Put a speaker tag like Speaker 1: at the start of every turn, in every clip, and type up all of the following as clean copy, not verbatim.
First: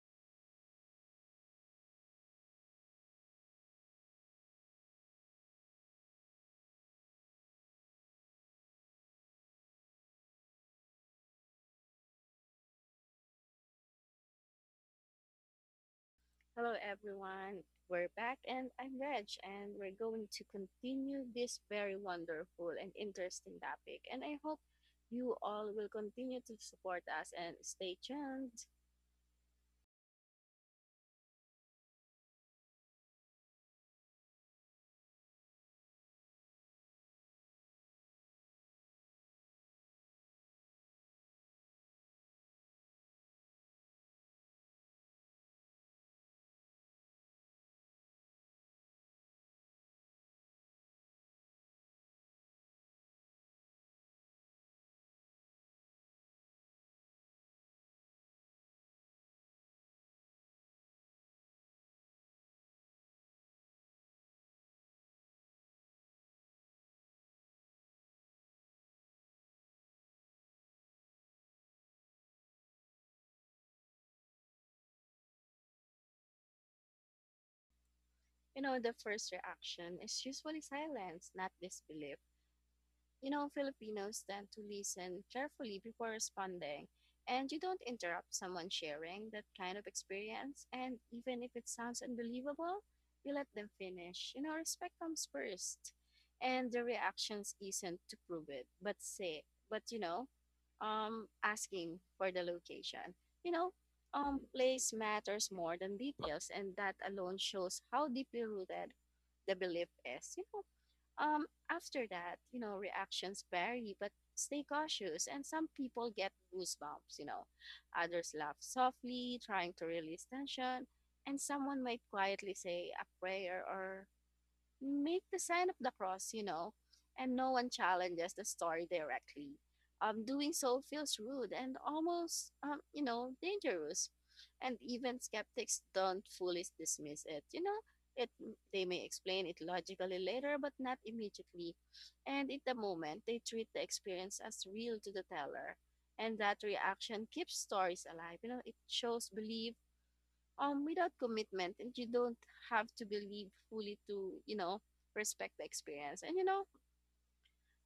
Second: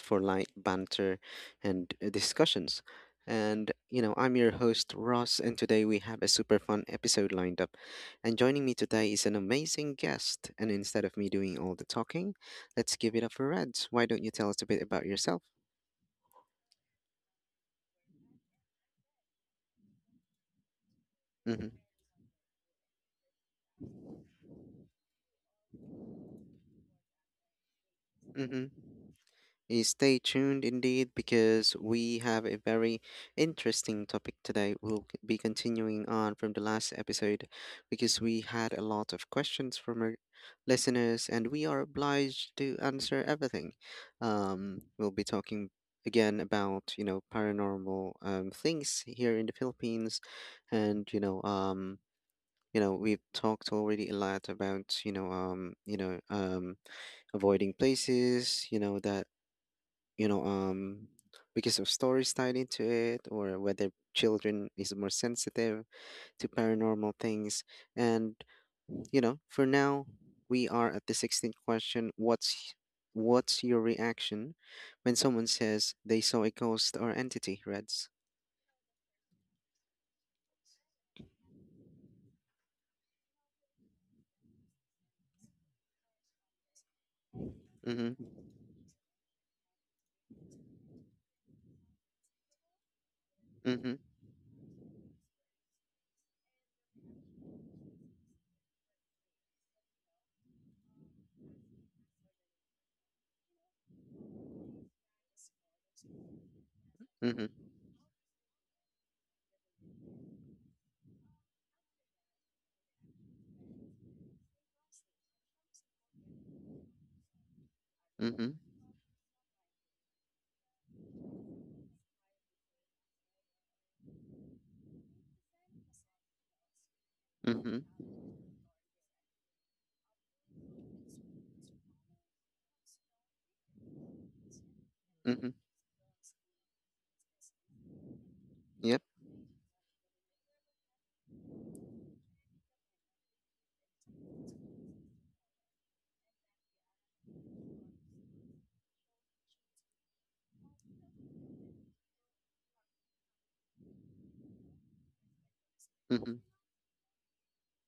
Speaker 1: for light banter and discussions. And I'm your host, Ross, and today we have a super fun episode lined up. And joining me today is an amazing guest. And instead of me doing all the talking, let's give it up for Reds. Why don't you tell us a bit about yourself?
Speaker 2: Hello, everyone. We're back, and I'm Reg, and we're going to continue this
Speaker 1: Mm-hmm.
Speaker 2: very wonderful and interesting topic. And I hope you all will continue to support us and stay tuned.
Speaker 1: Mm-hmm. Stay tuned indeed because we have a very interesting topic today. We'll be continuing on from the last episode because we had a lot of questions from our listeners and we are obliged to answer everything. We'll be talking again about, paranormal things here in the Philippines and we've talked already a lot about, avoiding places, that you know um because of stories tied into it, or whether children is more sensitive to paranormal things. And for now we are at the 16th question. What's your reaction when someone says they saw a ghost or entity, Reds?
Speaker 2: You know, the first reaction is usually silence, not disbelief. You know, Filipinos tend to listen carefully before responding, and you don't
Speaker 1: Mm-hmm.
Speaker 2: interrupt someone sharing that kind of experience. And even if it sounds unbelievable, you let them
Speaker 1: Mm-hmm.
Speaker 2: finish. You know, respect comes first, and the reactions isn't to prove it, but say, but you know, asking for the location. You know, place matters more than details, and that alone
Speaker 1: Mm-hmm.
Speaker 2: shows how deeply rooted the belief is, you know, after that, you know, reactions vary, but stay cautious. And some people get goosebumps, you know, others laugh
Speaker 1: Mm-hmm.
Speaker 2: softly, trying to release tension, and someone might quietly say a prayer or make the sign of the cross, you know, and no one
Speaker 1: Mm-hmm.
Speaker 2: challenges the story directly. Doing so feels rude and almost, you know, dangerous. And even
Speaker 1: Mm-hmm.
Speaker 2: skeptics don't fully dismiss it. You know, it they
Speaker 1: Yep.
Speaker 2: may explain it logically later, but not immediately. And in the moment, they treat the experience as real to the teller. And that reaction keeps stories alive. You know, it shows belief without commitment, and you don't have to believe fully to, you know, respect the experience. And you
Speaker 1: Mm-hmm.
Speaker 2: know,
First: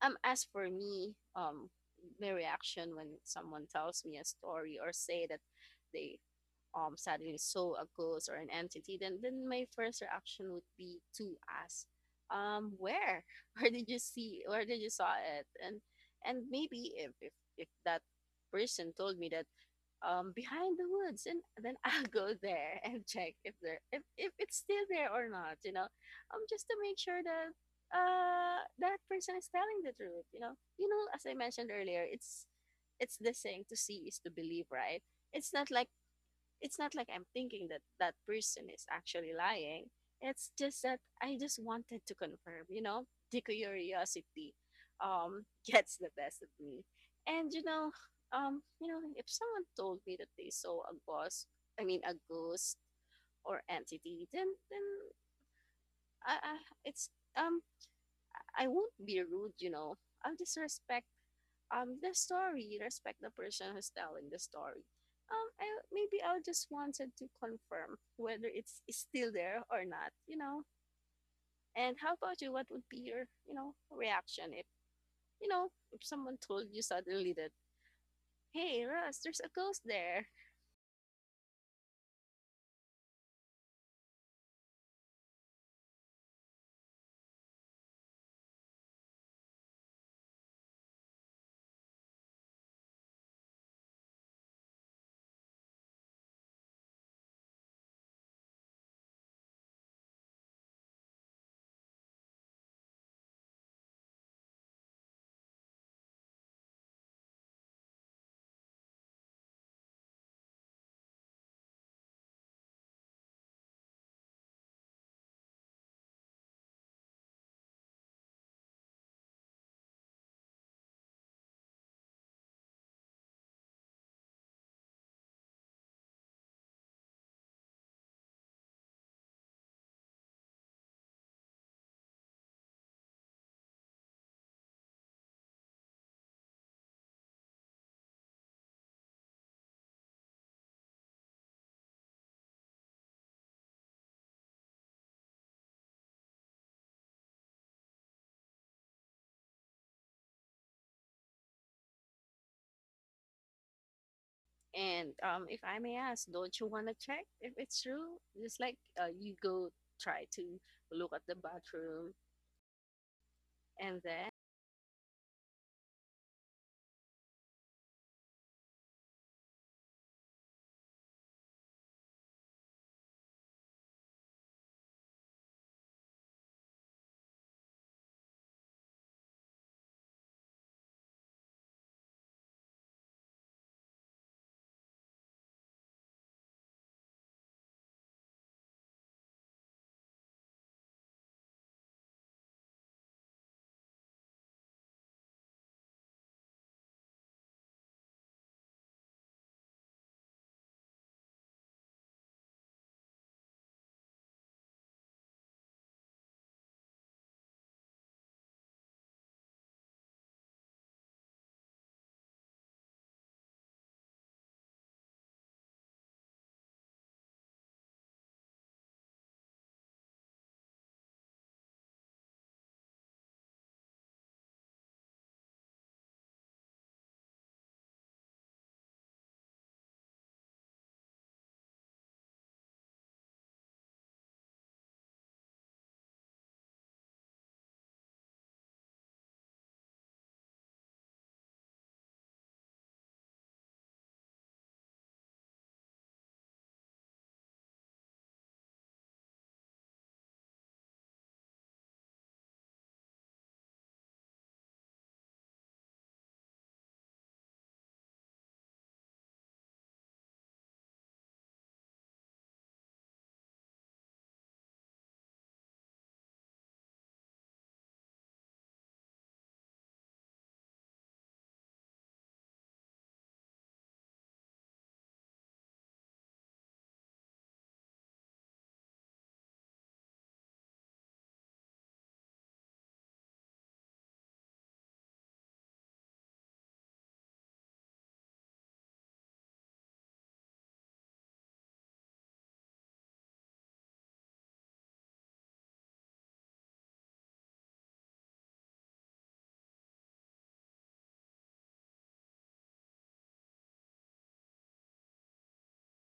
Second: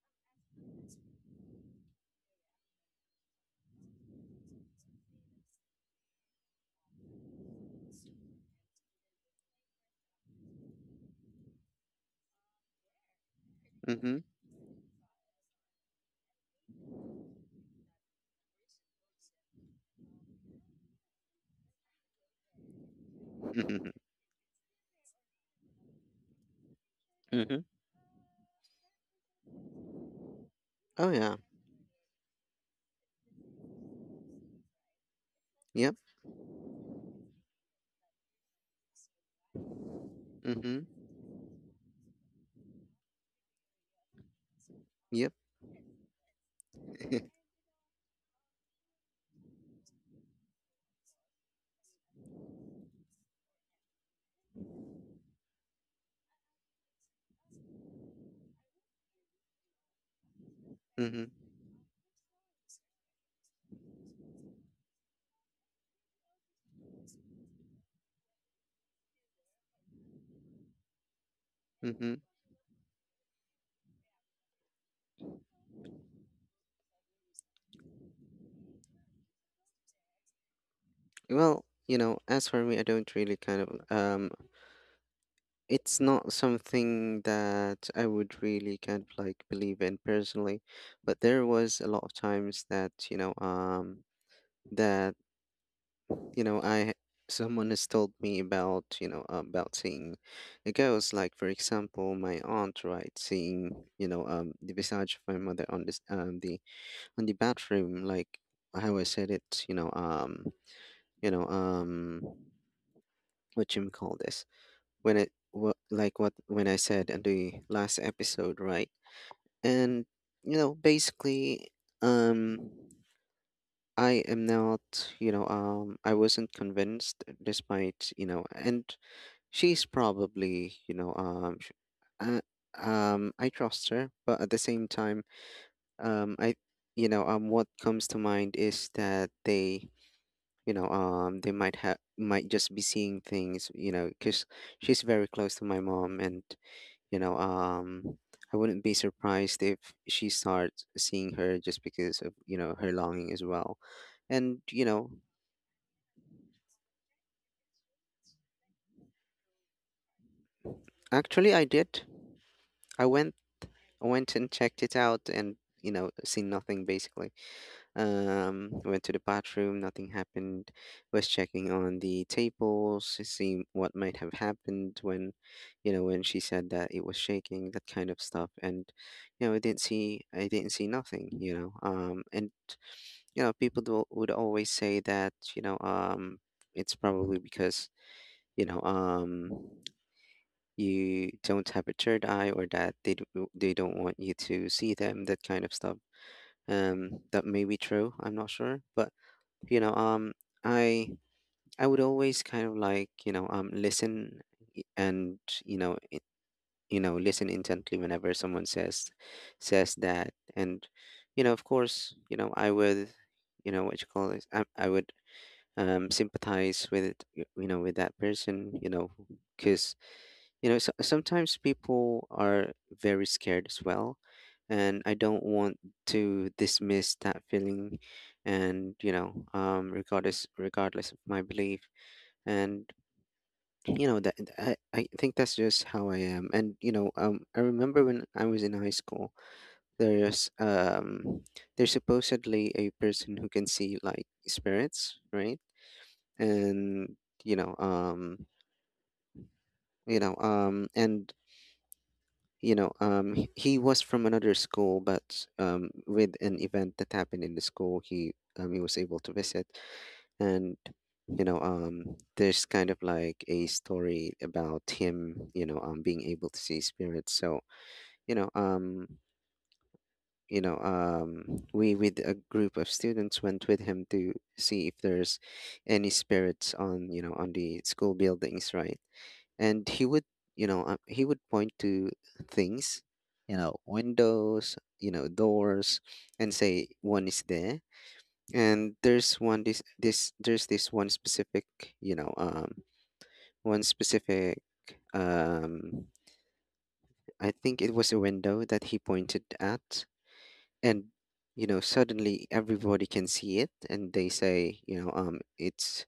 Speaker 2: as for me, my reaction when someone tells me a story or say that they suddenly saw a ghost or an entity, then my first reaction would be to ask, where where did you
Speaker 1: Mm-hmm.
Speaker 2: see where did you saw it. And and maybe if that person told me that, behind the woods, and then I'll go there and check if
Speaker 1: Mm-hmm.
Speaker 2: it's still there or not. You know, just to make sure that
Speaker 1: Mm-hmm.
Speaker 2: that person is telling the truth. You know,
Speaker 1: Oh
Speaker 2: as I
Speaker 1: yeah.
Speaker 2: mentioned earlier, it's the saying to see is to believe, right? It's not like
Speaker 1: yep
Speaker 2: it's not like I'm thinking that that person is actually lying. It's just
Speaker 1: mm-hmm
Speaker 2: that I just wanted to confirm, you know, the curiosity
Speaker 1: yep.
Speaker 2: um gets the best of me. And you know, if someone told me that they saw a ghost, I mean a ghost or entity, then I, I it's um I won't be rude, you know. I'll just respect
Speaker 1: Mm-hmm.
Speaker 2: the story, respect the person who's telling the story. I Maybe I just wanted to confirm whether it's still there or not, you know. And how
Speaker 1: Mm-hmm.
Speaker 2: about you? What would be your, you know, reaction if, you know, if someone told you suddenly that hey Russ, there's a ghost there?
Speaker 1: Well, as for me, I don't really um it's not something that I would really kind of like believe in personally, but there was a lot of times that, you know, I someone has told me about, about seeing a ghost. Like for example, my aunt, right, seeing, the visage of my mother on this, the on the bathroom, like how I said it, you know, um what you call this? Like what when I said in the last episode, right? And basically, um, I am not, I wasn't convinced, despite and she's probably, uh, I trust her, but at the same time, I, what comes to mind is that they. They might just be seeing things. Because she's very close to my mom, and you know, um, I wouldn't be surprised if she starts seeing her just because of, her longing as well. And, you
Speaker 2: And
Speaker 1: know,
Speaker 2: if I may ask, don't you want to check if it's true, just like, you go try to look at the
Speaker 1: actually I did.
Speaker 2: bathroom
Speaker 1: I went
Speaker 2: and
Speaker 1: I
Speaker 2: then?
Speaker 1: went and checked it out and, seen nothing basically. Went to the bathroom, nothing happened. Was checking on the tables, seeing what might have happened when, when she said that it was shaking, that kind of stuff. And, I didn't see nothing. And people would always say that, it's probably because you know um you don't have a third eye, or that they do, they don't want you to see them, that kind of stuff. That may be true, I'm not sure, but you know um i I would always kind of like, listen. I- and you know you know listen intently whenever someone says that. And of course, I would, what you call this, I would, sympathize with, with that person, you know. Because so, sometimes people are very scared as well, and I don't want to dismiss that feeling. And regardless, regardless of my belief. And you know that I think that's just how I am. And I remember when I was in high school there's, there's supposedly a person who can see like spirits, right? And you know um you know and you know he was from another school, but with an event that happened in the school, he was able to visit. And you know um there's kind of like a story about him, being able to see spirits. So you know um we, with a group of students, went with him to see if there's any spirits on, on the school buildings, right? And he would point to things, windows, doors, and say one is there. And there's one, this there's this one specific, you know um one specific, um I think it was a window that he pointed at. And suddenly everybody can see it, and they say, it's,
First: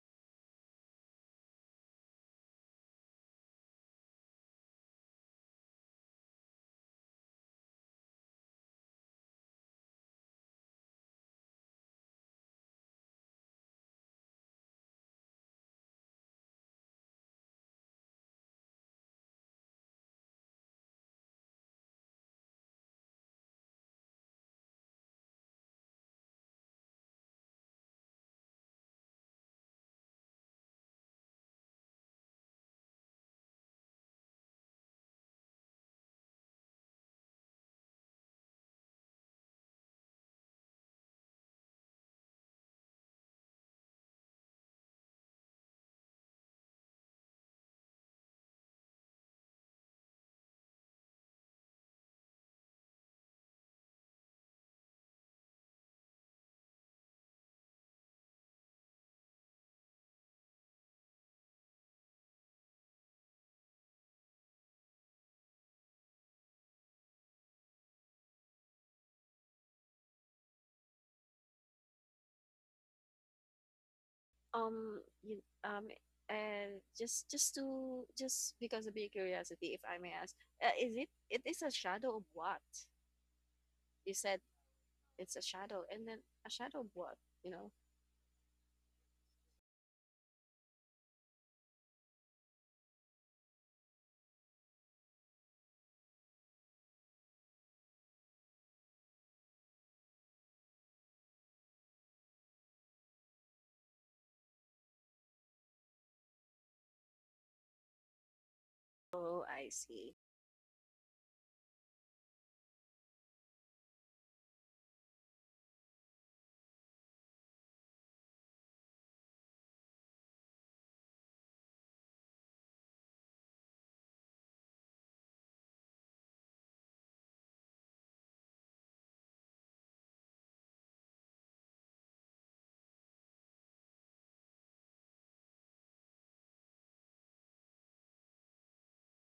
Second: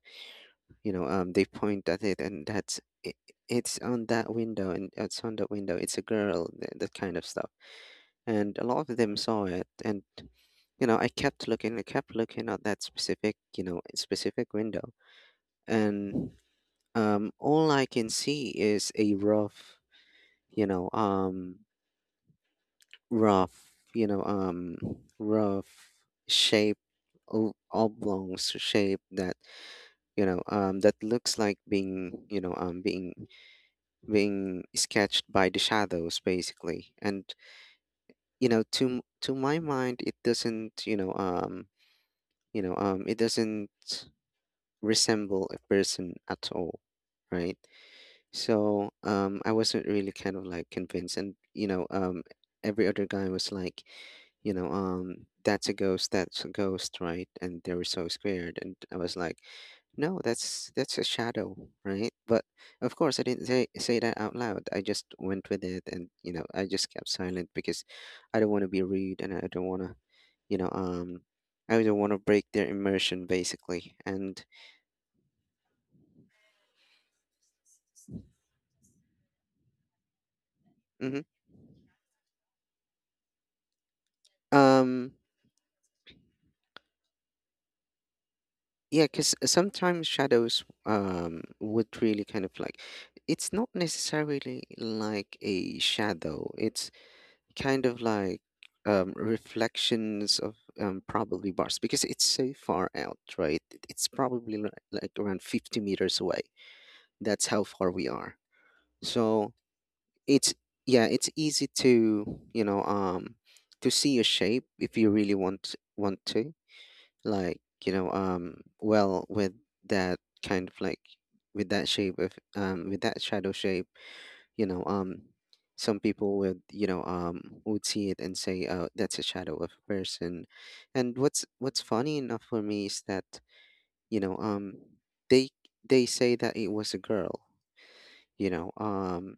Speaker 1: they point at it, and that's it, it's on that window. And it's on that window, it's a girl, that kind of stuff. And a lot of them saw it. And I kept looking at that specific, specific window. And all I can see is a rough you know rough you know rough shape, oblong shape, that that looks like being you know being being sketched by the shadows basically. And to my mind it doesn't, it doesn't resemble a person at all, right? So I wasn't really kind of like convinced. And every other guy was like, you know um that's a ghost, that's a ghost, right? And they were so scared, and I was like, no, that's a shadow, right? But of course, I didn't say that out loud. I just went with it, and I just kept silent, because I don't want to be rude, and I don't want to, you know, um, I don't want to break their immersion, basically. And
Speaker 2: Um, you, um, and just to just because of your curiosity, if I may ask, is it
Speaker 1: mhm.
Speaker 2: it is a shadow of what? You said
Speaker 1: um,
Speaker 2: it's a shadow, and then a shadow of what? You know?
Speaker 1: yeah, because sometimes shadows would really kind of like, it's not necessarily like a shadow. It's kind of like, reflections of, probably bars, because it's so far out, right? It's probably like around 50 meters away. That's how far we are.
Speaker 2: Oh,
Speaker 1: So
Speaker 2: I see.
Speaker 1: it's, yeah, it's easy to, to see a shape if you really want to. Like, well, with that kind of like, with that shape of, with that shadow shape, you know um some people would, would see it and say, oh, that's a shadow of a person. And what's funny enough for me is that, you know um they they say that it was a girl, you know um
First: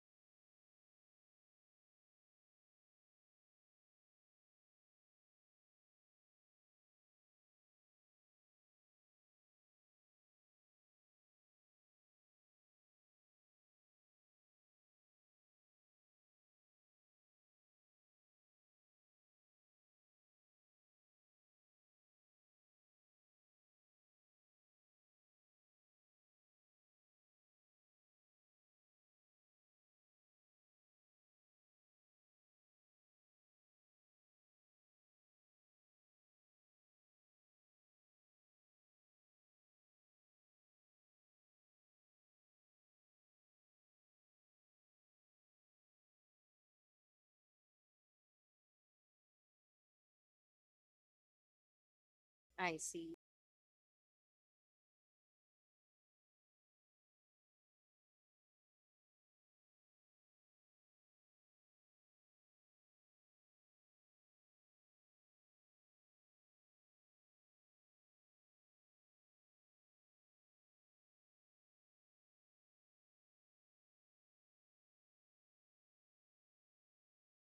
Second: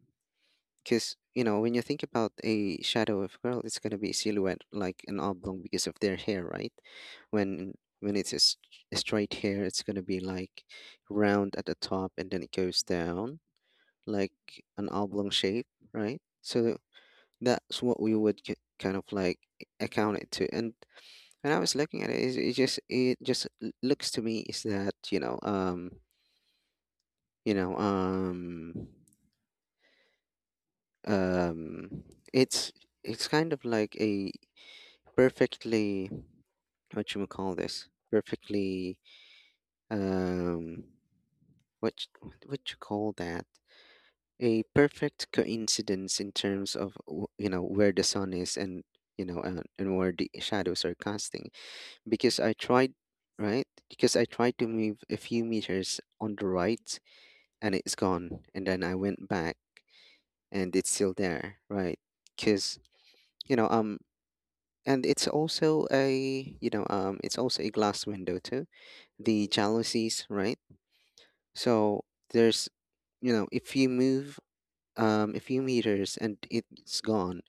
Speaker 1: because, when you think about a shadow of a girl, it's going to be silhouette, like an oblong, because of their hair, right? When when it's a, a straight hair, it's going to be like round at the top, and then it goes down like an oblong shape, right? So that's what we would, kind of like account it to. And when I was looking at it, it just looks to me is that, you know um um it's it's kind of like a perfectly, what you would call this, perfectly, um what you call that, a perfect coincidence in terms of, you know, where the sun is, and and where the shadows are casting, because I
Speaker 2: I
Speaker 1: tried,
Speaker 2: see.
Speaker 1: right? Because I tried to move a few meters on the right, and it's gone. And then I went back, and it's still there, right? Because, you know, um, and it's also a, it's also a glass window too, the jalousies, right? So there's, if you move, a few meters and it's gone,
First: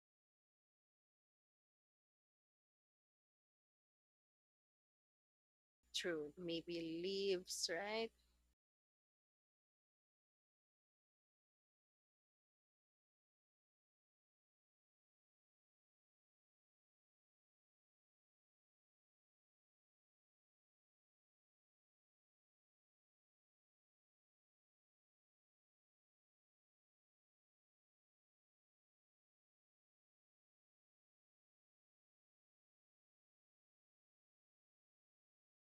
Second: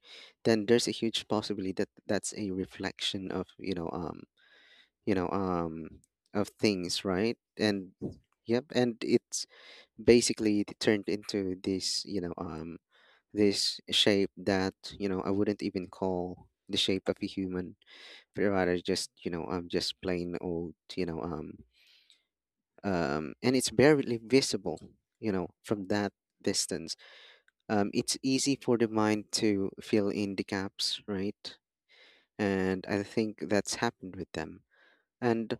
Speaker 1: then there's a huge possibility that that's a reflection of, you know um
Speaker 2: True.
Speaker 1: of
Speaker 2: Maybe
Speaker 1: things, right?
Speaker 2: leaves,
Speaker 1: And
Speaker 2: right?
Speaker 1: yep, and it's basically turned into this, this shape that, I wouldn't even call the shape of a human, but rather just, just plain old, and it's barely visible, from that distance. It's easy for the mind to fill in the gaps, right? And I think that's happened with them. And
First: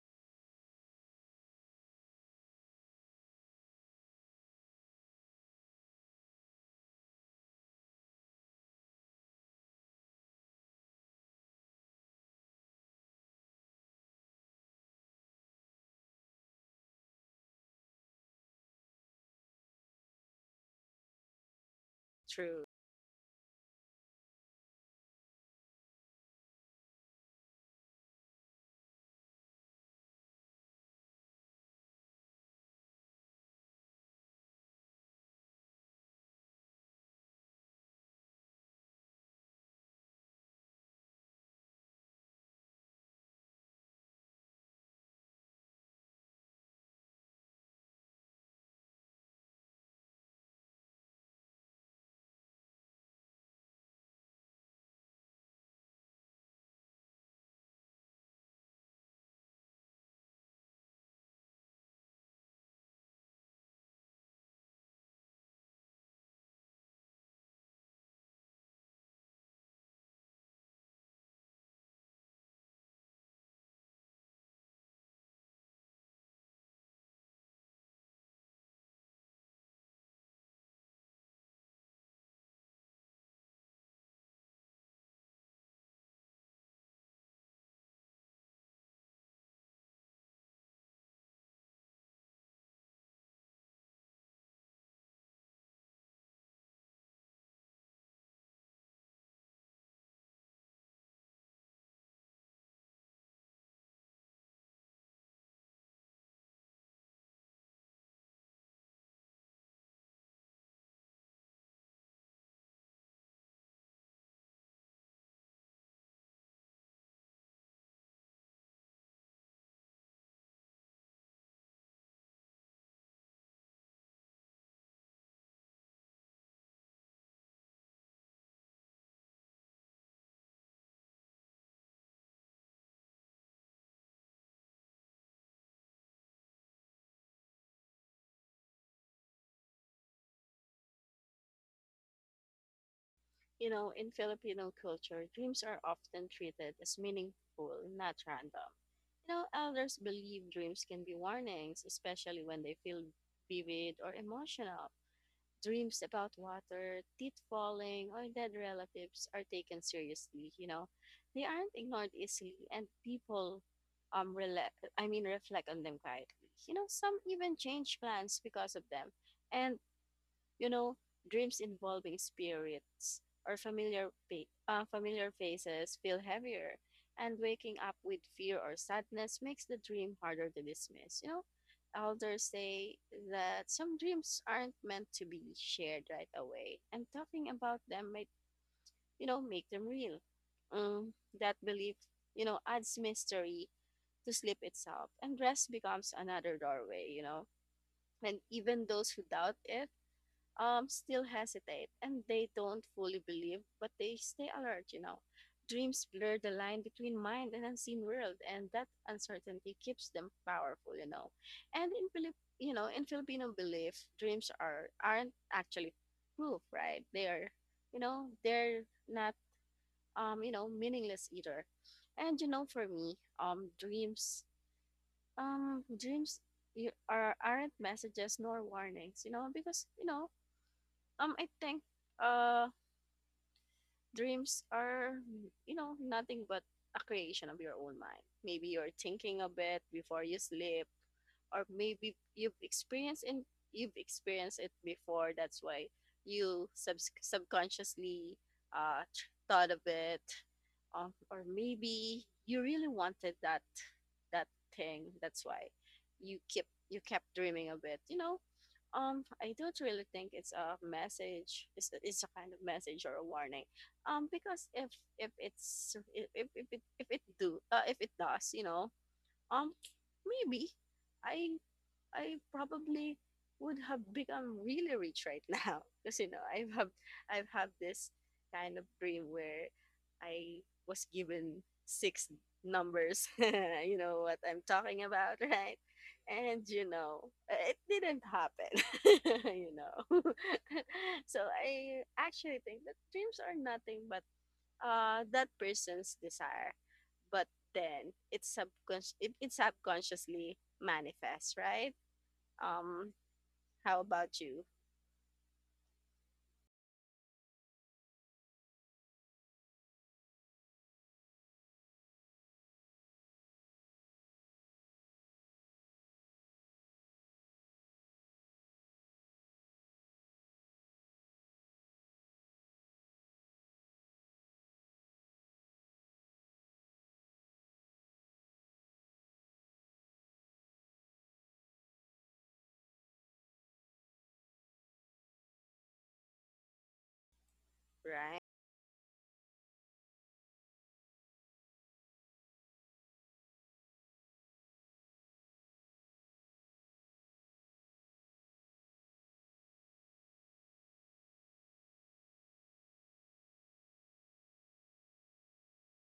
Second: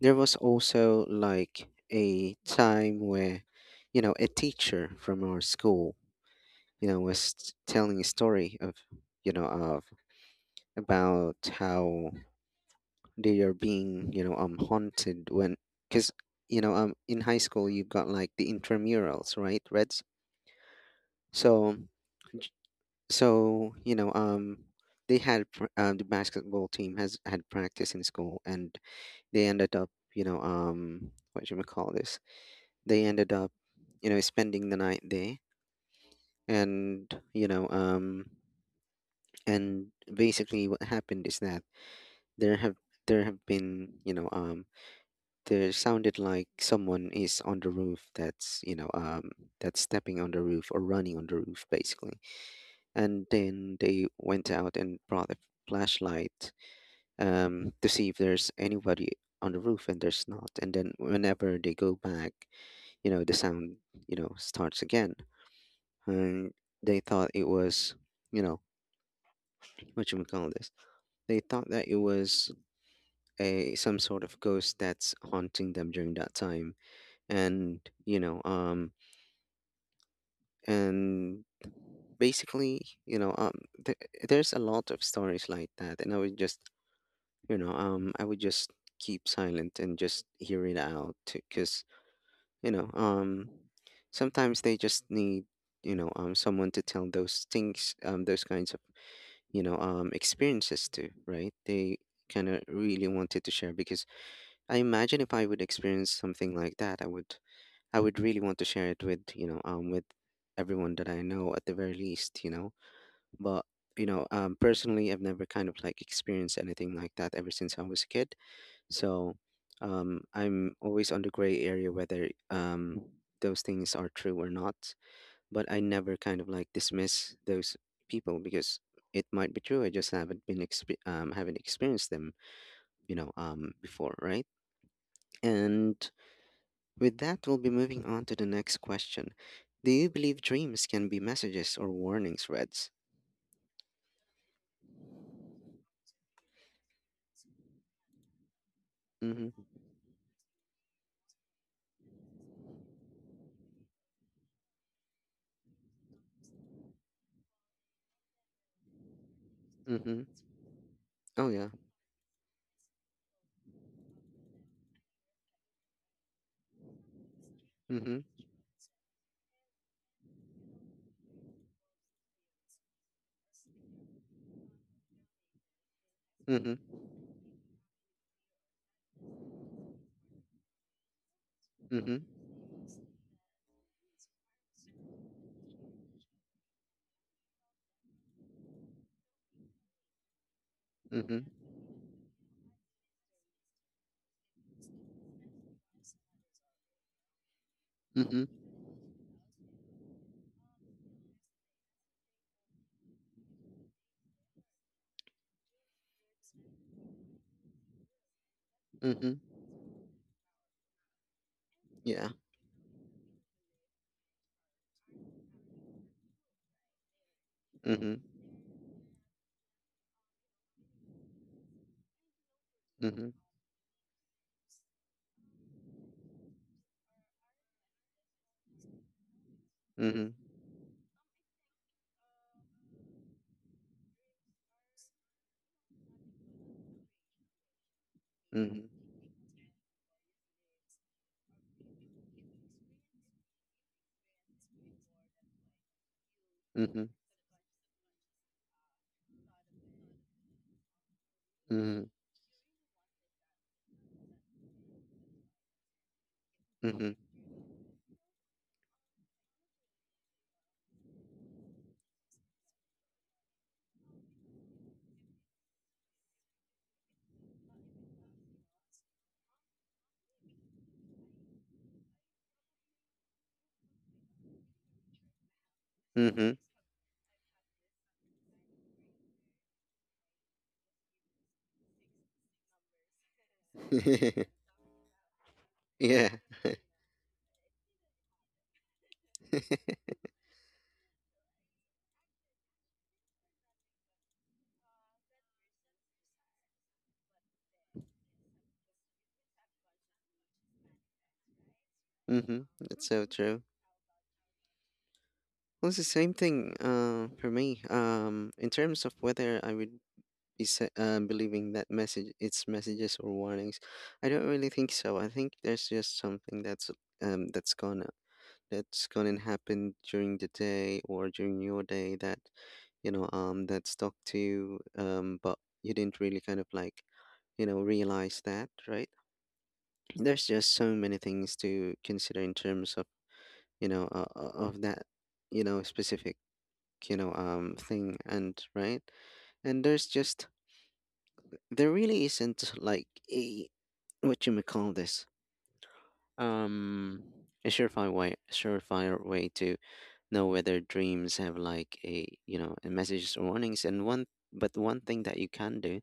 Speaker 1: there was also like a time where, a teacher from our school, was telling a story of, you know, of about how they are being, haunted, when, because, in high school you've got like the intramurals, right, Reds? So, j-
Speaker 2: True.
Speaker 1: so you know, um, the basketball team has had practice in school, and they ended up, what do you call this? They ended up spending the night there. And you know um and basically what happened is that there have there have been there sounded like someone is on the roof, that's you know that's stepping on the roof or running on the roof basically. And then they went out and brought a flashlight to see if there's anybody on the roof, and there's not. And then whenever they go back, the sound starts again. And they thought it was, you know, what you call this? They thought that it was a some sort of ghost that's haunting them during that time, and you know, um, and basically, th- there's a lot of stories like that, and I would just, I would just keep silent and just hear it out, because you know, um, sometimes they just need, someone to tell those things, those kinds of experiences too, right? They kind of really wanted to share, because I imagine if I would experience something like that, I would really want to share it with everyone that I know, at the very least. But personally, I've never kind of like experienced anything like that ever since I was a kid. So I'm always on the gray area whether those things are true or not. But I never kind of like dismiss those people because it might be true. I just haven't been haven't experienced them, before, right? And with that, we'll be moving on to the next question. Do you believe dreams can be messages or warnings, Reds?
Speaker 2: You know, in Filipino culture, dreams are often treated as meaningful, not random. You know,
Speaker 1: Mm-hmm.
Speaker 2: elders believe dreams can be warnings, especially when they feel vivid or emotional. Dreams about water, teeth falling, or dead relatives are taken
Speaker 1: Mm-hmm.
Speaker 2: seriously. You know, they
Speaker 1: Oh yeah.
Speaker 2: aren't ignored easily, and people, um, rela- I mean, reflect on them quietly. You know, some even change
Speaker 1: Mm-hmm.
Speaker 2: plans because of them, and you know, dreams involving spirits or familiar faces feel heavier,
Speaker 1: Mm-hmm.
Speaker 2: and waking up with fear or sadness makes the dream harder to dismiss. You know,
Speaker 1: Mm-hmm.
Speaker 2: elders say that some dreams aren't meant to be shared right away, and talking about them might, you know, make them real. Um,
Speaker 1: Mm-hmm.
Speaker 2: that belief, you know, adds mystery to sleep itself, and rest becomes another doorway. You know, and
Speaker 1: Mm-hmm.
Speaker 2: even those who doubt it still hesitate and they don't fully believe, but they stay alert, you know. Dreams blur the line between mind and unseen world, and that
Speaker 1: Mm-hmm.
Speaker 2: uncertainty keeps them powerful, you know. And in
Speaker 1: Yeah.
Speaker 2: Filip, you know, in Filipino belief, dreams aren't actually proof, right? They are, you
Speaker 1: Mm-hmm.
Speaker 2: know, they're not, you know, meaningless either. And you know, for me,
Speaker 1: Mm-hmm.
Speaker 2: dreams you are aren't messages nor warnings, you know, because you know
Speaker 1: Mm-hmm.
Speaker 2: I think uh dreams are, you know, nothing but a creation of your own mind. Maybe you're
Speaker 1: Mm-hmm.
Speaker 2: thinking a bit before you sleep, or maybe you've experienced it before. That's why you subconsciously thought of it, or
Speaker 1: Mm-hmm.
Speaker 2: maybe you really wanted that that thing. That's why you
Speaker 1: Mm-hmm.
Speaker 2: kept dreaming of it. You know, I don't really think it's a message. It's a kind of message or a warning. Because if it's if it do if it does, you know, um, maybe I I probably would have become really rich right now because you know
Speaker 1: Mm-hmm.
Speaker 2: I've had this kind of dream where I was given six numbers. You know what
Speaker 1: Mm-hmm.
Speaker 2: I'm talking about, right?
Speaker 1: Yeah.
Speaker 2: And you know, it didn't happen. You know, so I actually think that dreams are nothing but that person's desire, but then it subconsciously manifests, right?
Speaker 1: Mm-hmm. That's
Speaker 2: Um,
Speaker 1: so true.
Speaker 2: how about you?
Speaker 1: Well, it's the same thing for me. In terms of whether I would be believing that messages or warnings, I don't really think so. I think there's just something that's gonna happen during the day or during your day that that's stuck to you, but you didn't really kind of like realize that, right? There's just so many things to consider in terms of of that you know specific thing,
Speaker 2: Right?
Speaker 1: and right. And there's just there really isn't like a what you may call this, um a surefire way to know whether dreams have like a a messages or warnings. And one thing that you can do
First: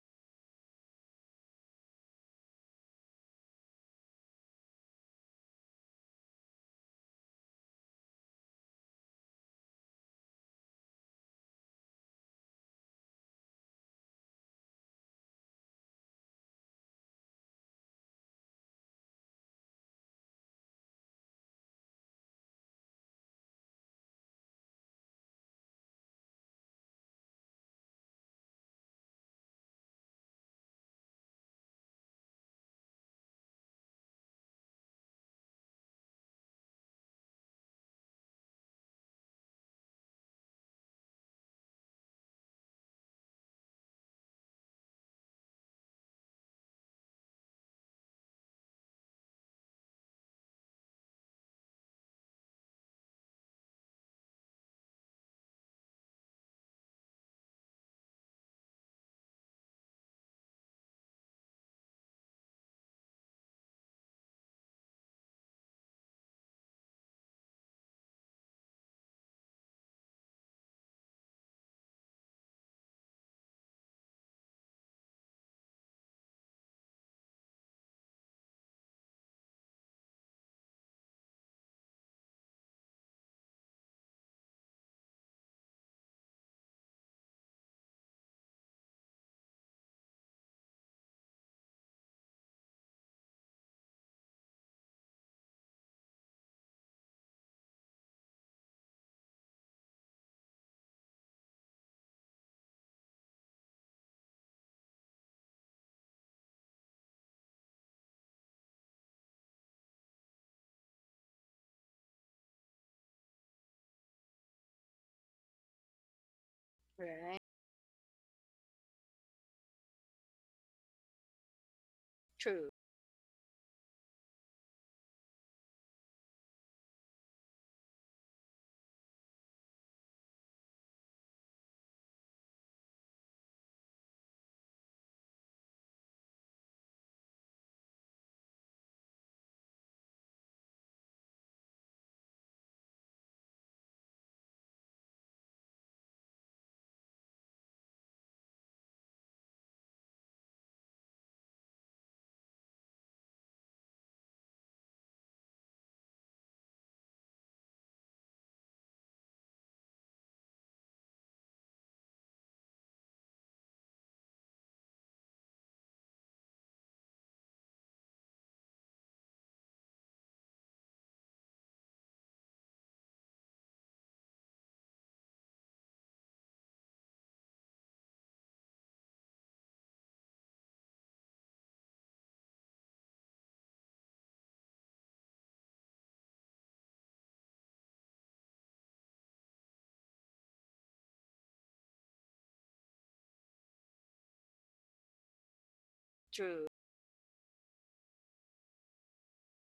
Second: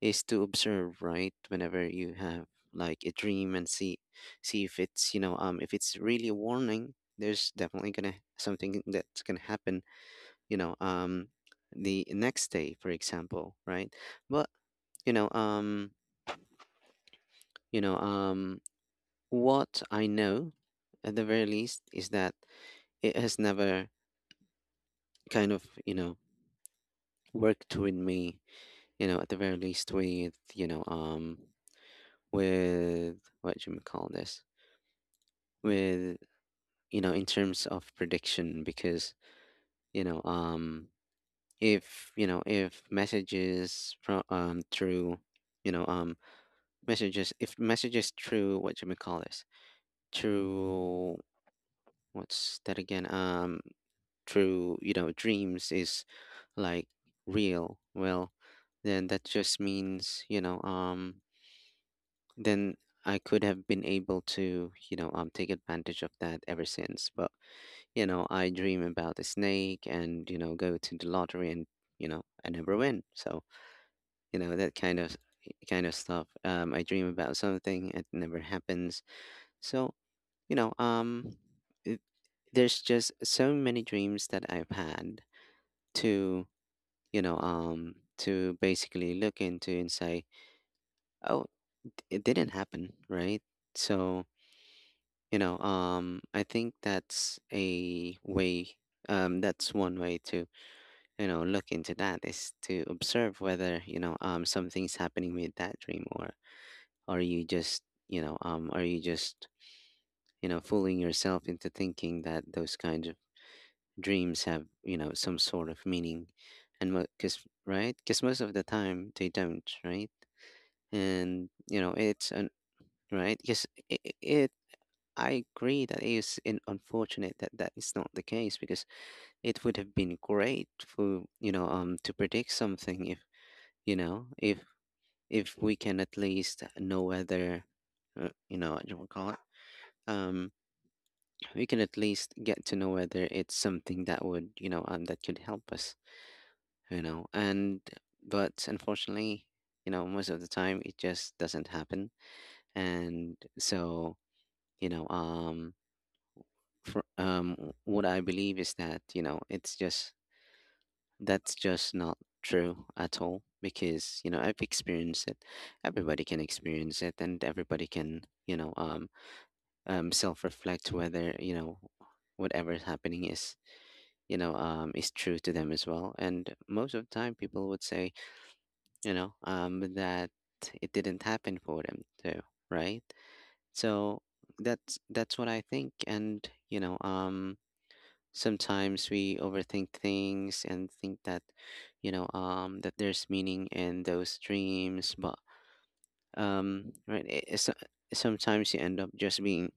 Speaker 1: is to observe, right? Whenever you have like a dream and see if it's if it's really a warning, there's definitely gonna something that's gonna happen you know um the next day, for example, right? But you know um you know um what I know, at the very least, is that it has never kind of worked with me, at the very least, with with what do you call this, with in terms of prediction. Because you know um if if messages from through you know um messages, if messages through what do we call this, through what's that again, through dreams is like real, well, then that just means then I could have been able to take advantage of that ever since. But I dream about a snake and go to the lottery, and I never win. So that kind of stuff. I dream about something, it never happens. So you know, um, it, there's just so many dreams that I've had to, to basically look into and say, oh, it didn't happen, right? So, I think that's a way, that's one way to, look into that is to observe whether, something's happening with that dream, or are you just, are you just, fooling yourself into thinking that those kinds of dreams have some sort of meaning. And
Speaker 2: Right?
Speaker 1: because right, because most of the time they don't, right? And it's an
Speaker 2: True.
Speaker 1: right, yes, it I agree that it is in unfortunate that that is not the case, because it would have been great for to predict something if if if we can at least know whether, what do we call it, um we can at least get to know whether it's something that would that could help us. And but unfortunately, most of the time it just doesn't happen. And so you know um for, what I believe is that it's just that's just not true at all, because I've experienced it. Everybody can experience it, and everybody can self reflect whether whatever is happening is is true to them as well. And most of the time people would say that it didn't happen for them too, right? So that's what I think. And sometimes we overthink things and think that, that there's meaning in those dreams. But
Speaker 2: True.
Speaker 1: right, it's, sometimes you end up just being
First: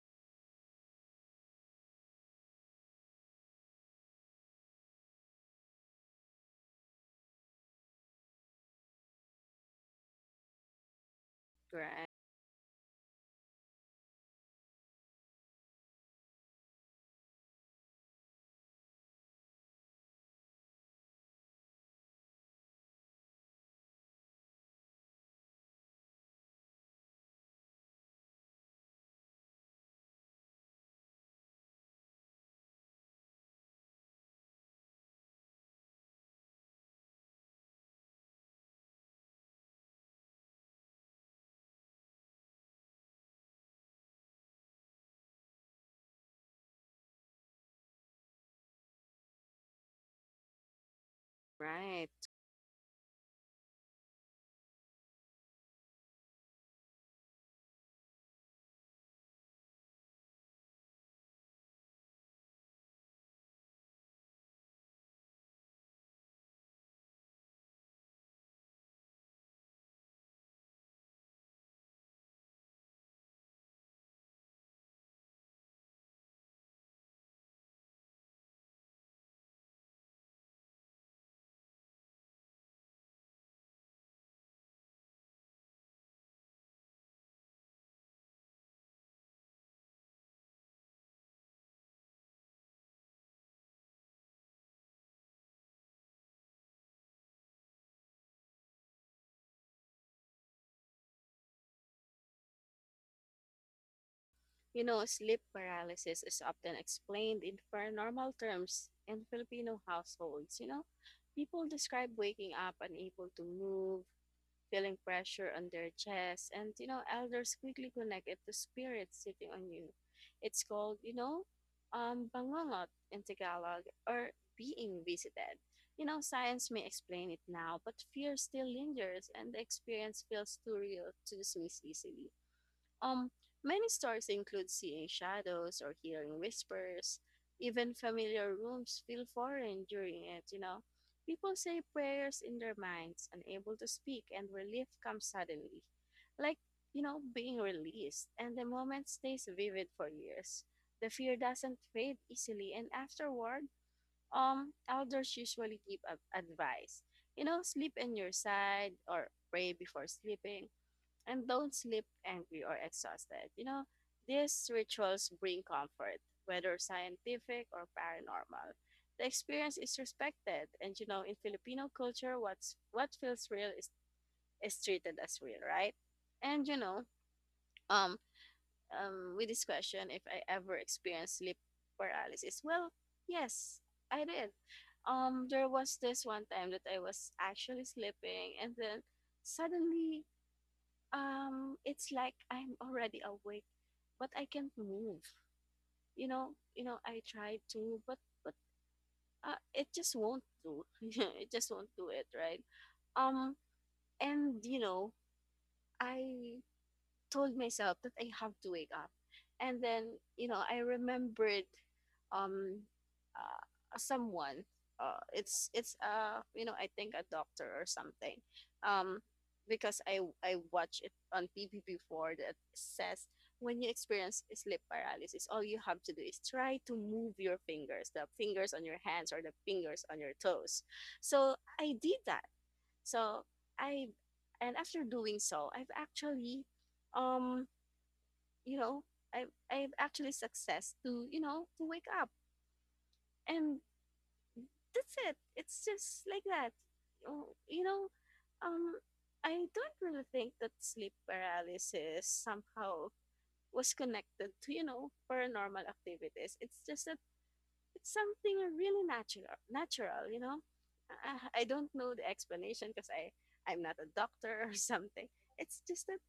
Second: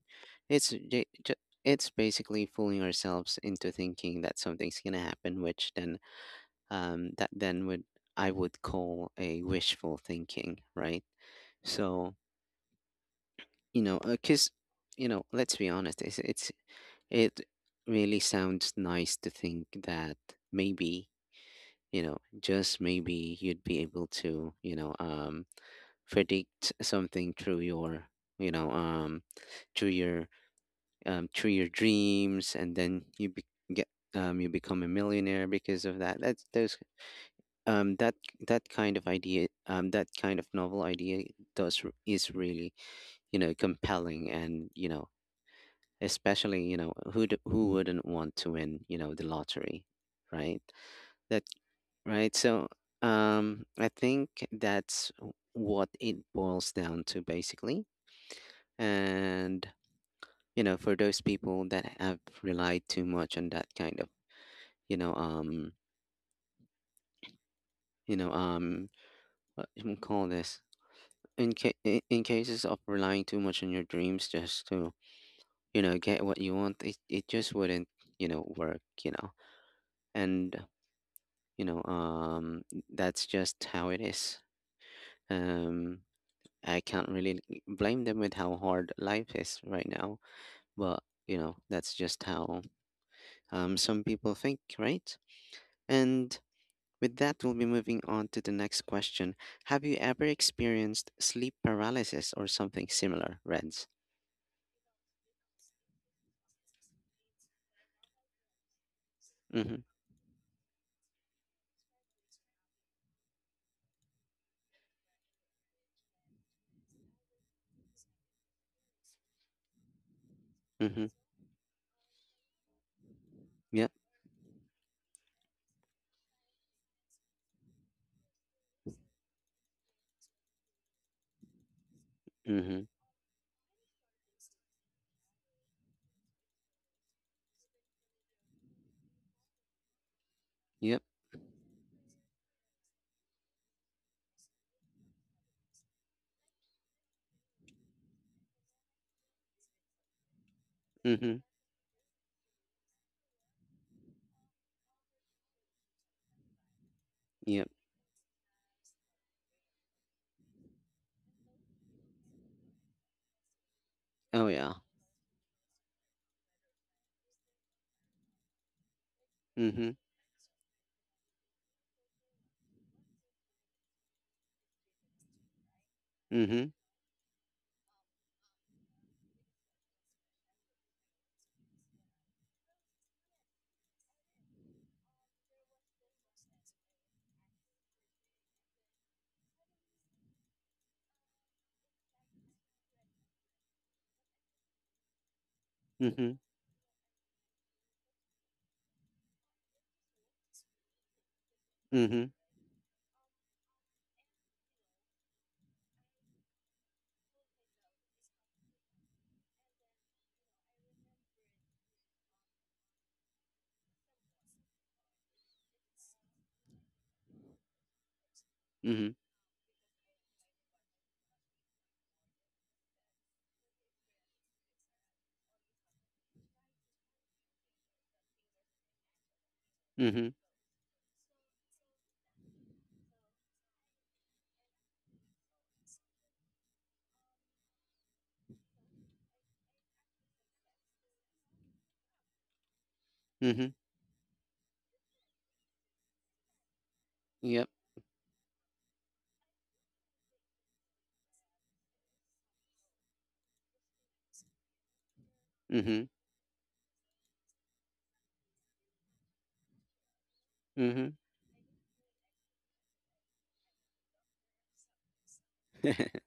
Speaker 1: it's it's basically fooling ourselves into thinking that something's gonna happen, which then that then would I would call a wishful thinking, right?
Speaker 2: Right?
Speaker 1: So because let's be honest, it's it really sounds nice to think that maybe, just maybe you'd be able to predict something through your you know um, through your through your dreams, and then you get, you become a millionaire because of that. That's those um that that kind of idea, that kind of novel idea does is really compelling. And especially who who wouldn't want to win the lottery, right? That
Speaker 2: Right.
Speaker 1: right. So I think that's what it boils down to, basically. And for those people that have relied too much on that kind of you know um you know um what you can call this, in, in cases of relying too much on your dreams just to get what you want, it just wouldn't work, and you know um that's just how it is. um I can't really blame them with how hard life is right now. But that's just how some people think, right? And with that, we'll be moving on to the next question. Have you ever experienced sleep paralysis or something similar, Reds?
Speaker 2: You know, sleep paralysis is often explained in paranormal terms in Filipino
Speaker 1: Mm-hmm,
Speaker 2: households. You know, people describe waking up unable to move, feeling pressure on their chest. And, you know, elders quickly connect it to spirits sitting on you. It's called,
Speaker 1: mm-hmm.
Speaker 2: you know, bangungot in Tagalog
Speaker 1: Yeah.
Speaker 2: or being visited. You know, science may explain it now, but fear still lingers and the experience feels too real to dismiss easily.
Speaker 1: Mhm.
Speaker 2: Um, Many stories include seeing shadows or hearing whispers. Even familiar rooms feel foreign during it, you know.
Speaker 1: Yep.
Speaker 2: People say prayers in their minds, unable to speak, and relief comes suddenly. Like, you know, being released, and the moment stays vivid for years. The fear
Speaker 1: Mhm.
Speaker 2: doesn't fade easily, and afterward, elders usually give advice. You know,
Speaker 1: Yep.
Speaker 2: sleep in your side or pray before sleeping and don't sleep angry or exhausted. You know,
Speaker 1: Oh
Speaker 2: these
Speaker 1: yeah.
Speaker 2: rituals bring comfort, whether scientific or paranormal. The experience is
Speaker 1: Mhm.
Speaker 2: respected, and you know, in Filipino culture, what feels real is treated as real, right? And
Speaker 1: Mhm.
Speaker 2: you know, um, with this question, if I ever experienced sleep paralysis, well, yes, I did. There was this one time that I was actually sleeping, and then suddenly it's like I'm already awake, but I can't move. You
Speaker 1: Mhm.
Speaker 2: know, you know, I try to, but but it just won't do. It just won't do it,
Speaker 1: Mhm.
Speaker 2: right? Um, and you know, I told myself that I have to wake up. And then, you know, I remembered um, someone. It's You know, I think a doctor or something,
Speaker 1: Mhm.
Speaker 2: um, because I watched it on TV before that says when you experience sleep paralysis, all you have to do is try to move your fingers, the fingers on your hands or the fingers on your
Speaker 1: Mhm.
Speaker 2: toes. So I did that. So I and after doing so, I've actually um you know, I I've actually success to, you know, to wake up.
Speaker 1: Mhm.
Speaker 2: And that's it. It's just like that. Oh,
Speaker 1: Yep.
Speaker 2: you know, um I don't really think that sleep paralysis somehow was connected to, you know, paranormal
Speaker 1: Mhm.
Speaker 2: activities. It's just that it's something really natural, you know.
Speaker 1: Mhm.
Speaker 2: I don't know the explanation because I'm not a doctor or something. It's just that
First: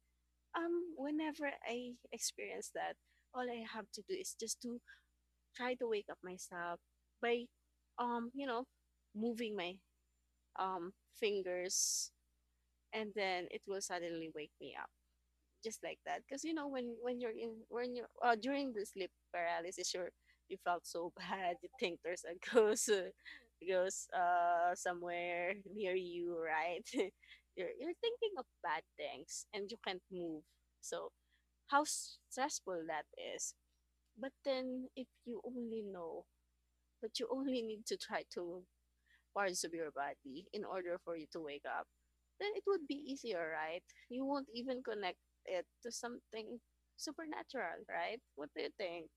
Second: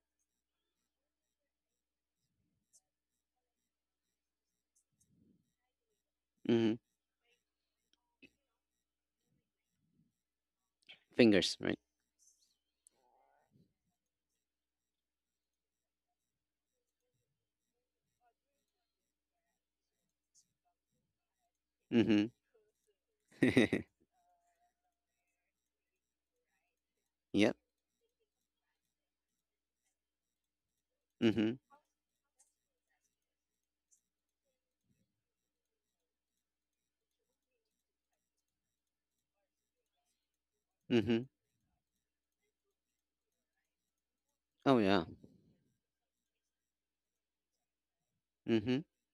Speaker 2: whenever I experience that, all I have to do is just to try to wake up
Speaker 1: Mhm.
Speaker 2: myself by you know, moving my um
Speaker 1: Fingers, right?
Speaker 2: fingers, and then it will suddenly wake me just like that, because you know when you're in when you during the sleep paralysis, you felt so bad, you think there's
Speaker 1: Mhm.
Speaker 2: a ghost, somewhere near you, right?
Speaker 1: Yep.
Speaker 2: You're thinking of bad things and you can't move. So
Speaker 1: Mhm.
Speaker 2: how stressful that is. But then if you only know, but you only need to try to parts of your body in order for you
Speaker 1: Mhm.
Speaker 2: to wake up, then it would be easier, right? You won't
Speaker 1: Oh
Speaker 2: even
Speaker 1: yeah.
Speaker 2: connect it to something supernatural, right? What do you
Speaker 1: Mhm.
Speaker 2: think?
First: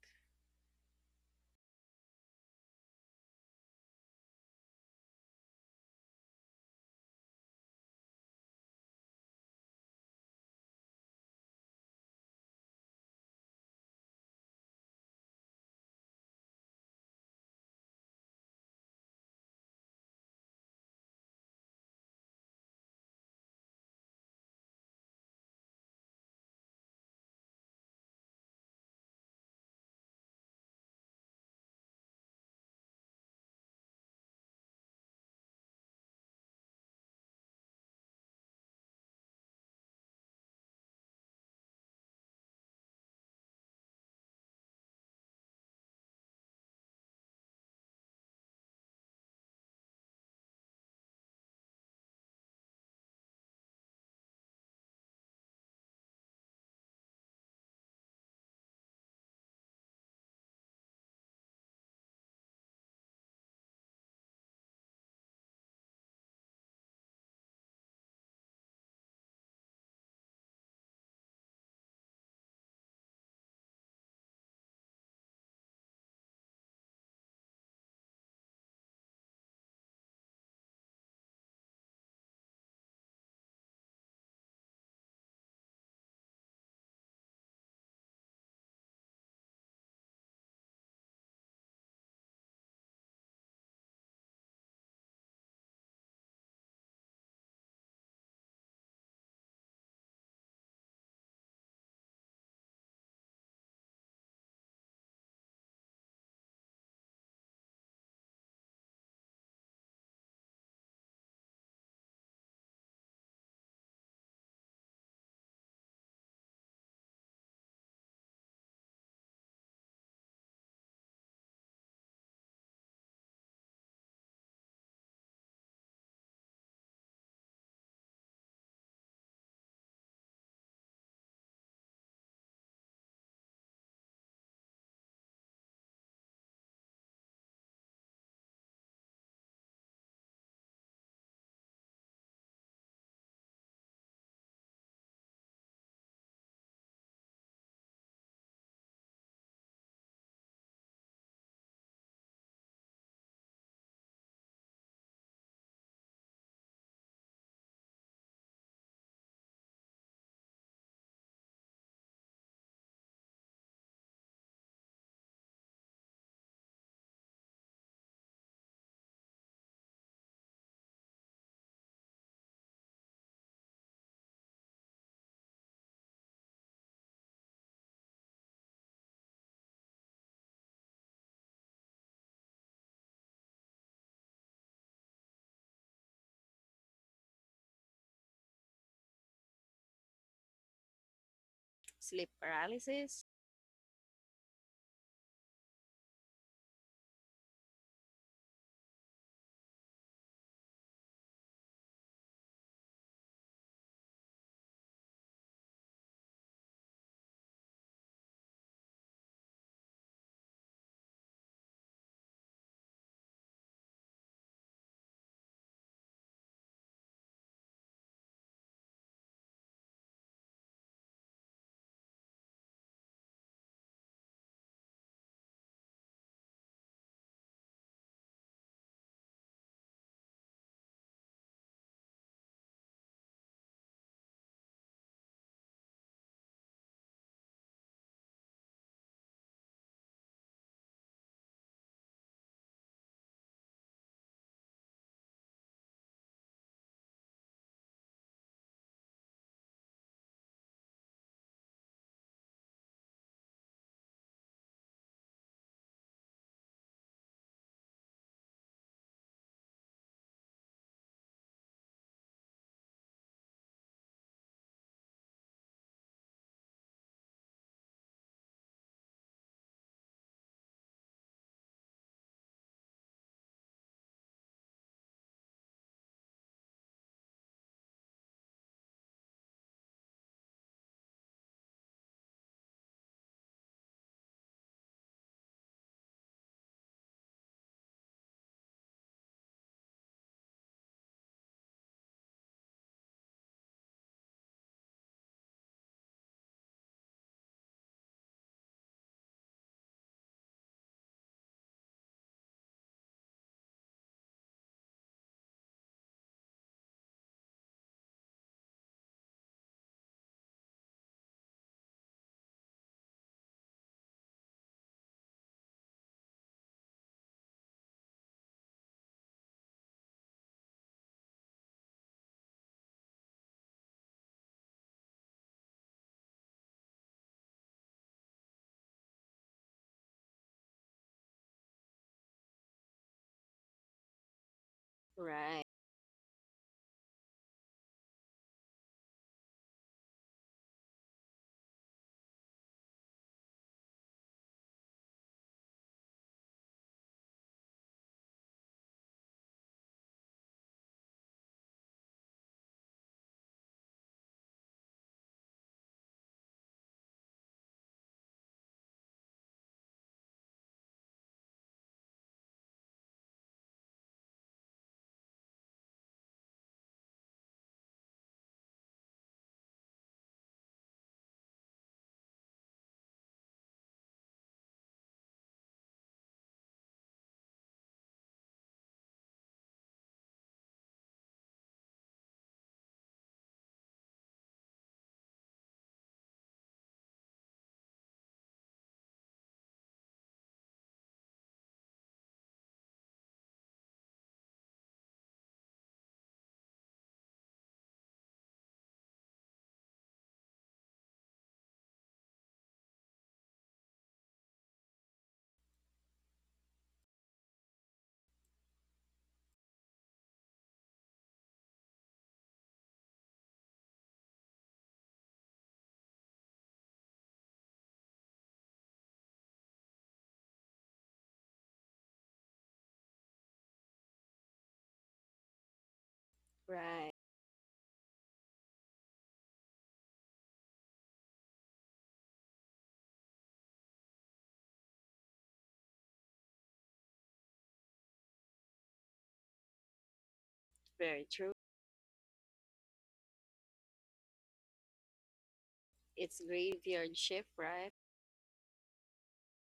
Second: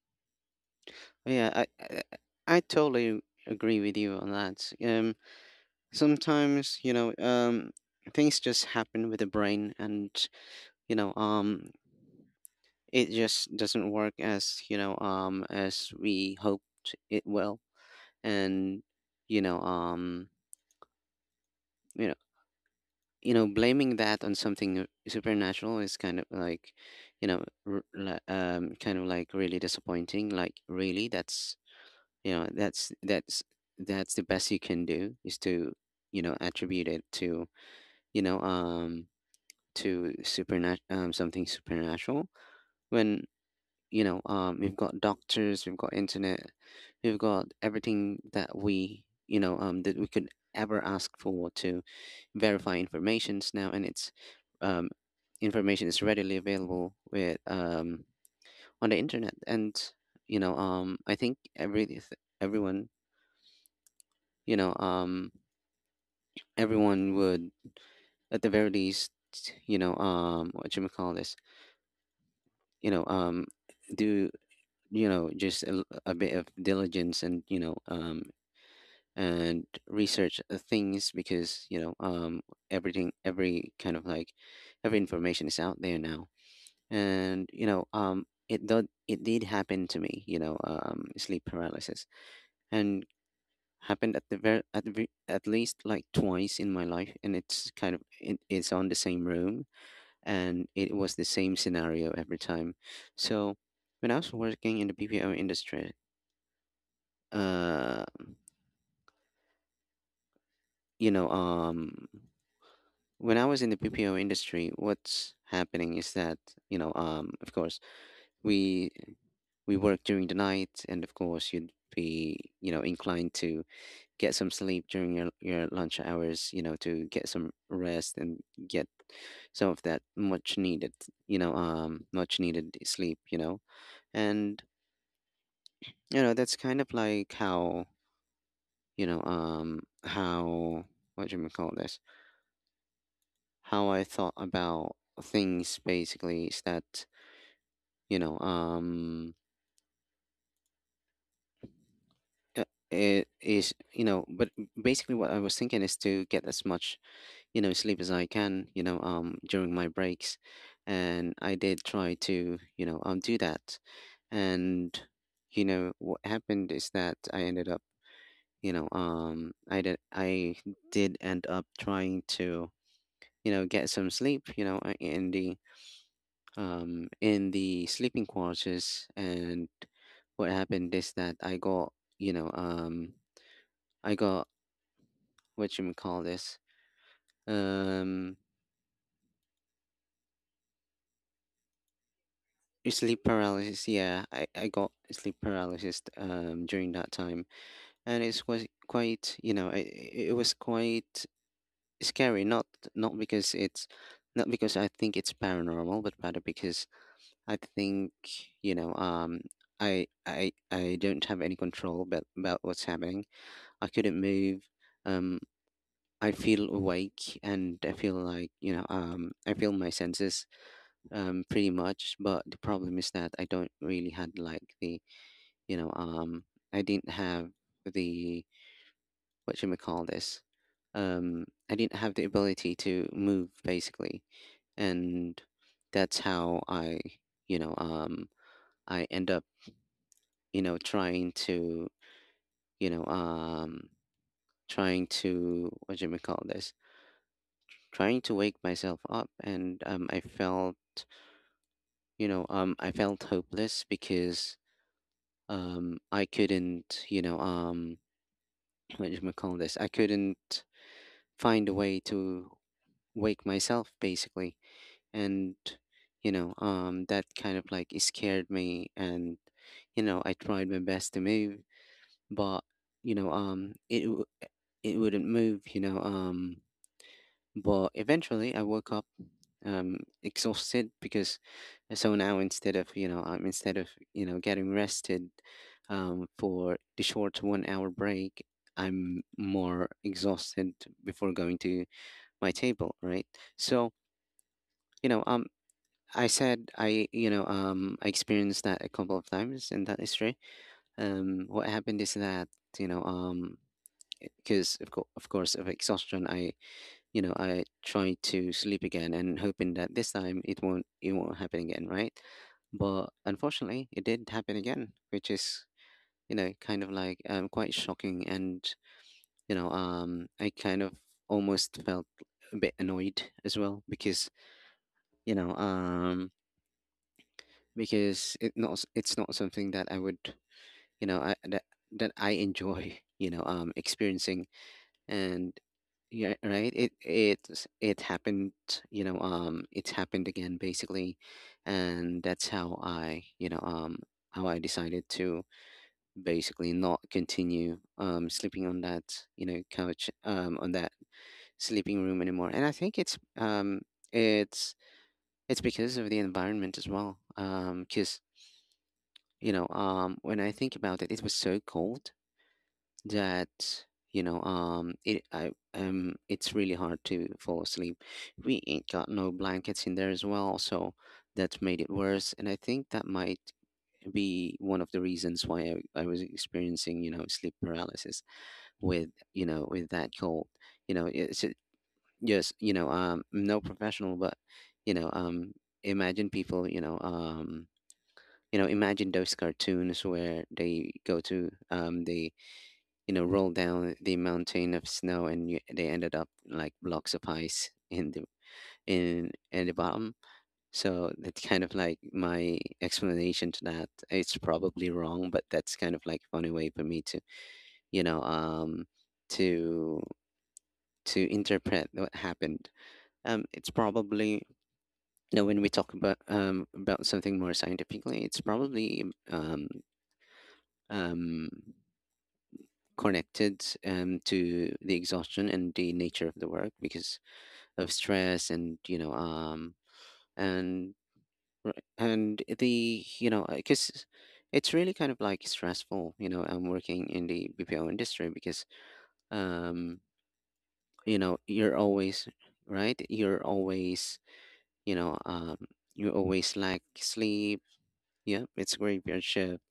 Speaker 1: Yeah. I totally agree with you on that. Sometimes things just happen with the brain, and you know um it just doesn't work as as we hoped it will. And you know um you know blaming that on something supernatural is kind of like kind of like really disappointing. Like, really, that's you know that's the best you can do is to attribute it to you know um to supernat something supernatural, when we've got doctors, we've got internet, we've got everything that we that we could ever ask for to verify informations now. And it's, um information is readily available with, on the internet. And I think everyone, you know um everyone would, at the very least, what you call this, you know um do just a bit of diligence, and and research things, because everything every kind of like every information is out there now. And it did happen to me, sleep paralysis. And happened at the very at, the, ve- at least like twice in my life, and it's kind of it's on the same room, and it was the same scenario every time. So when I was working in the BPO industry, uh you know um when I was in the PPO industry, what's happening is that, of course, we we work during the night. And of course, you'd be, inclined to get some sleep during your lunch hours, to get some rest and get some of that much needed, sleep, you And that's kind of like how. How, what do you call this? How I thought about things basically is that, you know um uh, it is, but basically what I was thinking is to get as much sleep as I can, during my breaks. And I did try to, do that. And what happened is that I ended up, I did end up trying to get some sleep, in the, in the sleeping quarters. And what happened is that I got, you know, um, I got, what you may call this, um,
Speaker 2: Sleep
Speaker 1: sleep
Speaker 2: paralysis?
Speaker 1: paralysis. Yeah, I got sleep paralysis, during that time, and it was quite, it was quite scary. Not, not because it's, not because I think it's paranormal, but rather because I think, you know, um, I don't have any control about what's happening. I couldn't move. Um, I feel awake and I feel like, I feel my senses, pretty much. But the problem is that I don't really had like the, you know, um, I didn't have the, what should we call this? I didn't have the ability to move basically. And that's how I, you know, um, I end up, trying to, you know, um, trying to, what should we call this? Trying to wake myself up. And I felt, I felt hopeless because, I couldn't, what do you call this, I couldn't find a way to wake myself basically. And that kind of like it scared me. And I tried my best to move, but you know um, it, w- it wouldn't move, but eventually, I woke up, exhausted because, so now instead of, instead of getting rested, for the short 1 hour break, I'm more exhausted before going to my table, right? So, you know um. I said I, I experienced that a couple of times in that history. What happened is that, you know um because of, of course, of exhaustion, I, I try to sleep again, and hoping that this time it won't happen again, right? But unfortunately, it did happen again, which is kind of like, quite shocking, and I kind of almost felt a bit annoyed as well because, you know um, because it's not something that I would, you know I that that I enjoy experiencing. And
Speaker 2: Right,
Speaker 1: yeah, right, it it happened, it's happened again basically. And that's how I, how I decided to basically not continue sleeping on that, couch, on that sleeping room anymore. And I think it's, it's it's because of the environment as well, because, when I think about it, it was so cold that, it's really hard to fall asleep. We ain't got no blankets in there as well, so that made it worse. And I think that might be one of the reasons why, I was experiencing, sleep paralysis with, with that cold. you know it's a- yes, I'm no professional, but you know um imagine people, imagine those cartoons where they go to, they, rolled down the mountain of snow, and you, they ended up like blocks of ice in the, in the bottom. So that's kind of like my explanation to that. It's probably wrong, but that's kind of like funny way for me to, you know, um, to to interpret what happened. It's probably, when we talk about something more scientifically, it's probably, um um connected, to the exhaustion and the nature of the work,
Speaker 2: right.
Speaker 1: because of stress and and and the, because it's really kind of like stressful. I'm working in the BPO industry because, um
Speaker 2: Very true.
Speaker 1: you're always right, you're always, you know um you
Speaker 2: It's
Speaker 1: always lack
Speaker 2: graveyard shift,
Speaker 1: sleep.
Speaker 2: right?
Speaker 1: Yeah, it's graveyard shift.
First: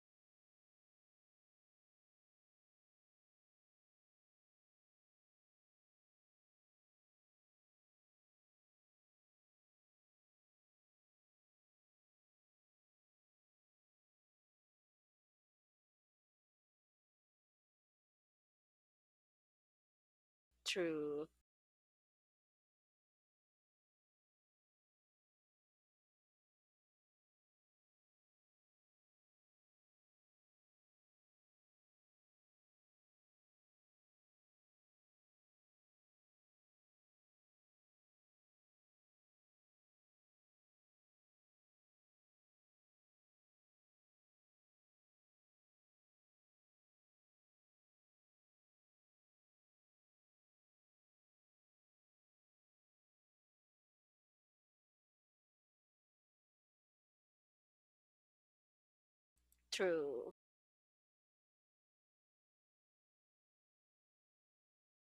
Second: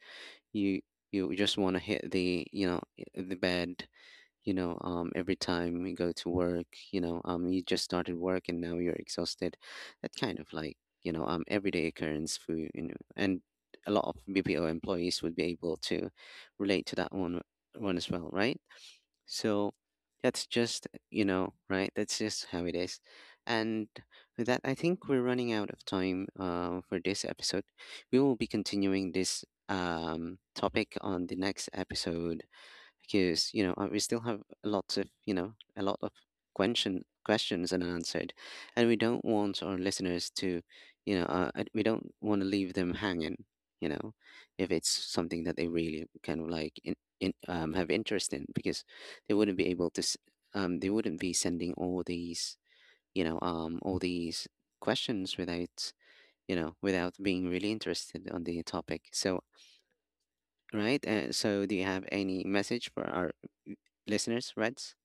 Speaker 1: you you just want to hit the, the bed, every time you go to work. You just started work and now you're exhausted. That kind of like, everyday occurrence for and a lot of BPO employees would be able to relate to that one as well, right? So that's just,
Speaker 2: True,
Speaker 1: right, that's just how it is. And with that, I think we're running out of time for this episode. We will be continuing this topic on the next episode because we still have lots of, a lot of questions unanswered, and we don't want our listeners to, we don't want to leave them hanging. You know, if it's something that they really kind of like in, have interest in, because they wouldn't be able to, they wouldn't be sending all these, all these questions without, without being really interested on the topic. So,
Speaker 2: true.
Speaker 1: right? So, do you have any message for our listeners, Reds?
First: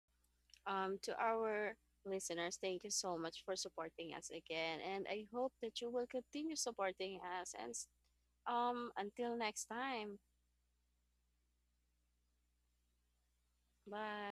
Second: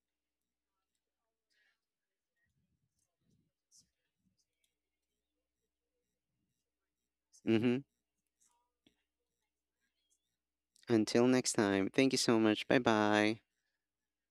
Speaker 2: To our listeners, thank you so much for supporting us again, and I hope that you will continue supporting us. And
Speaker 1: Mm-hmm.
Speaker 2: until next time,
Speaker 1: Until next time, thank you so much. Bye bye.
Speaker 2: bye.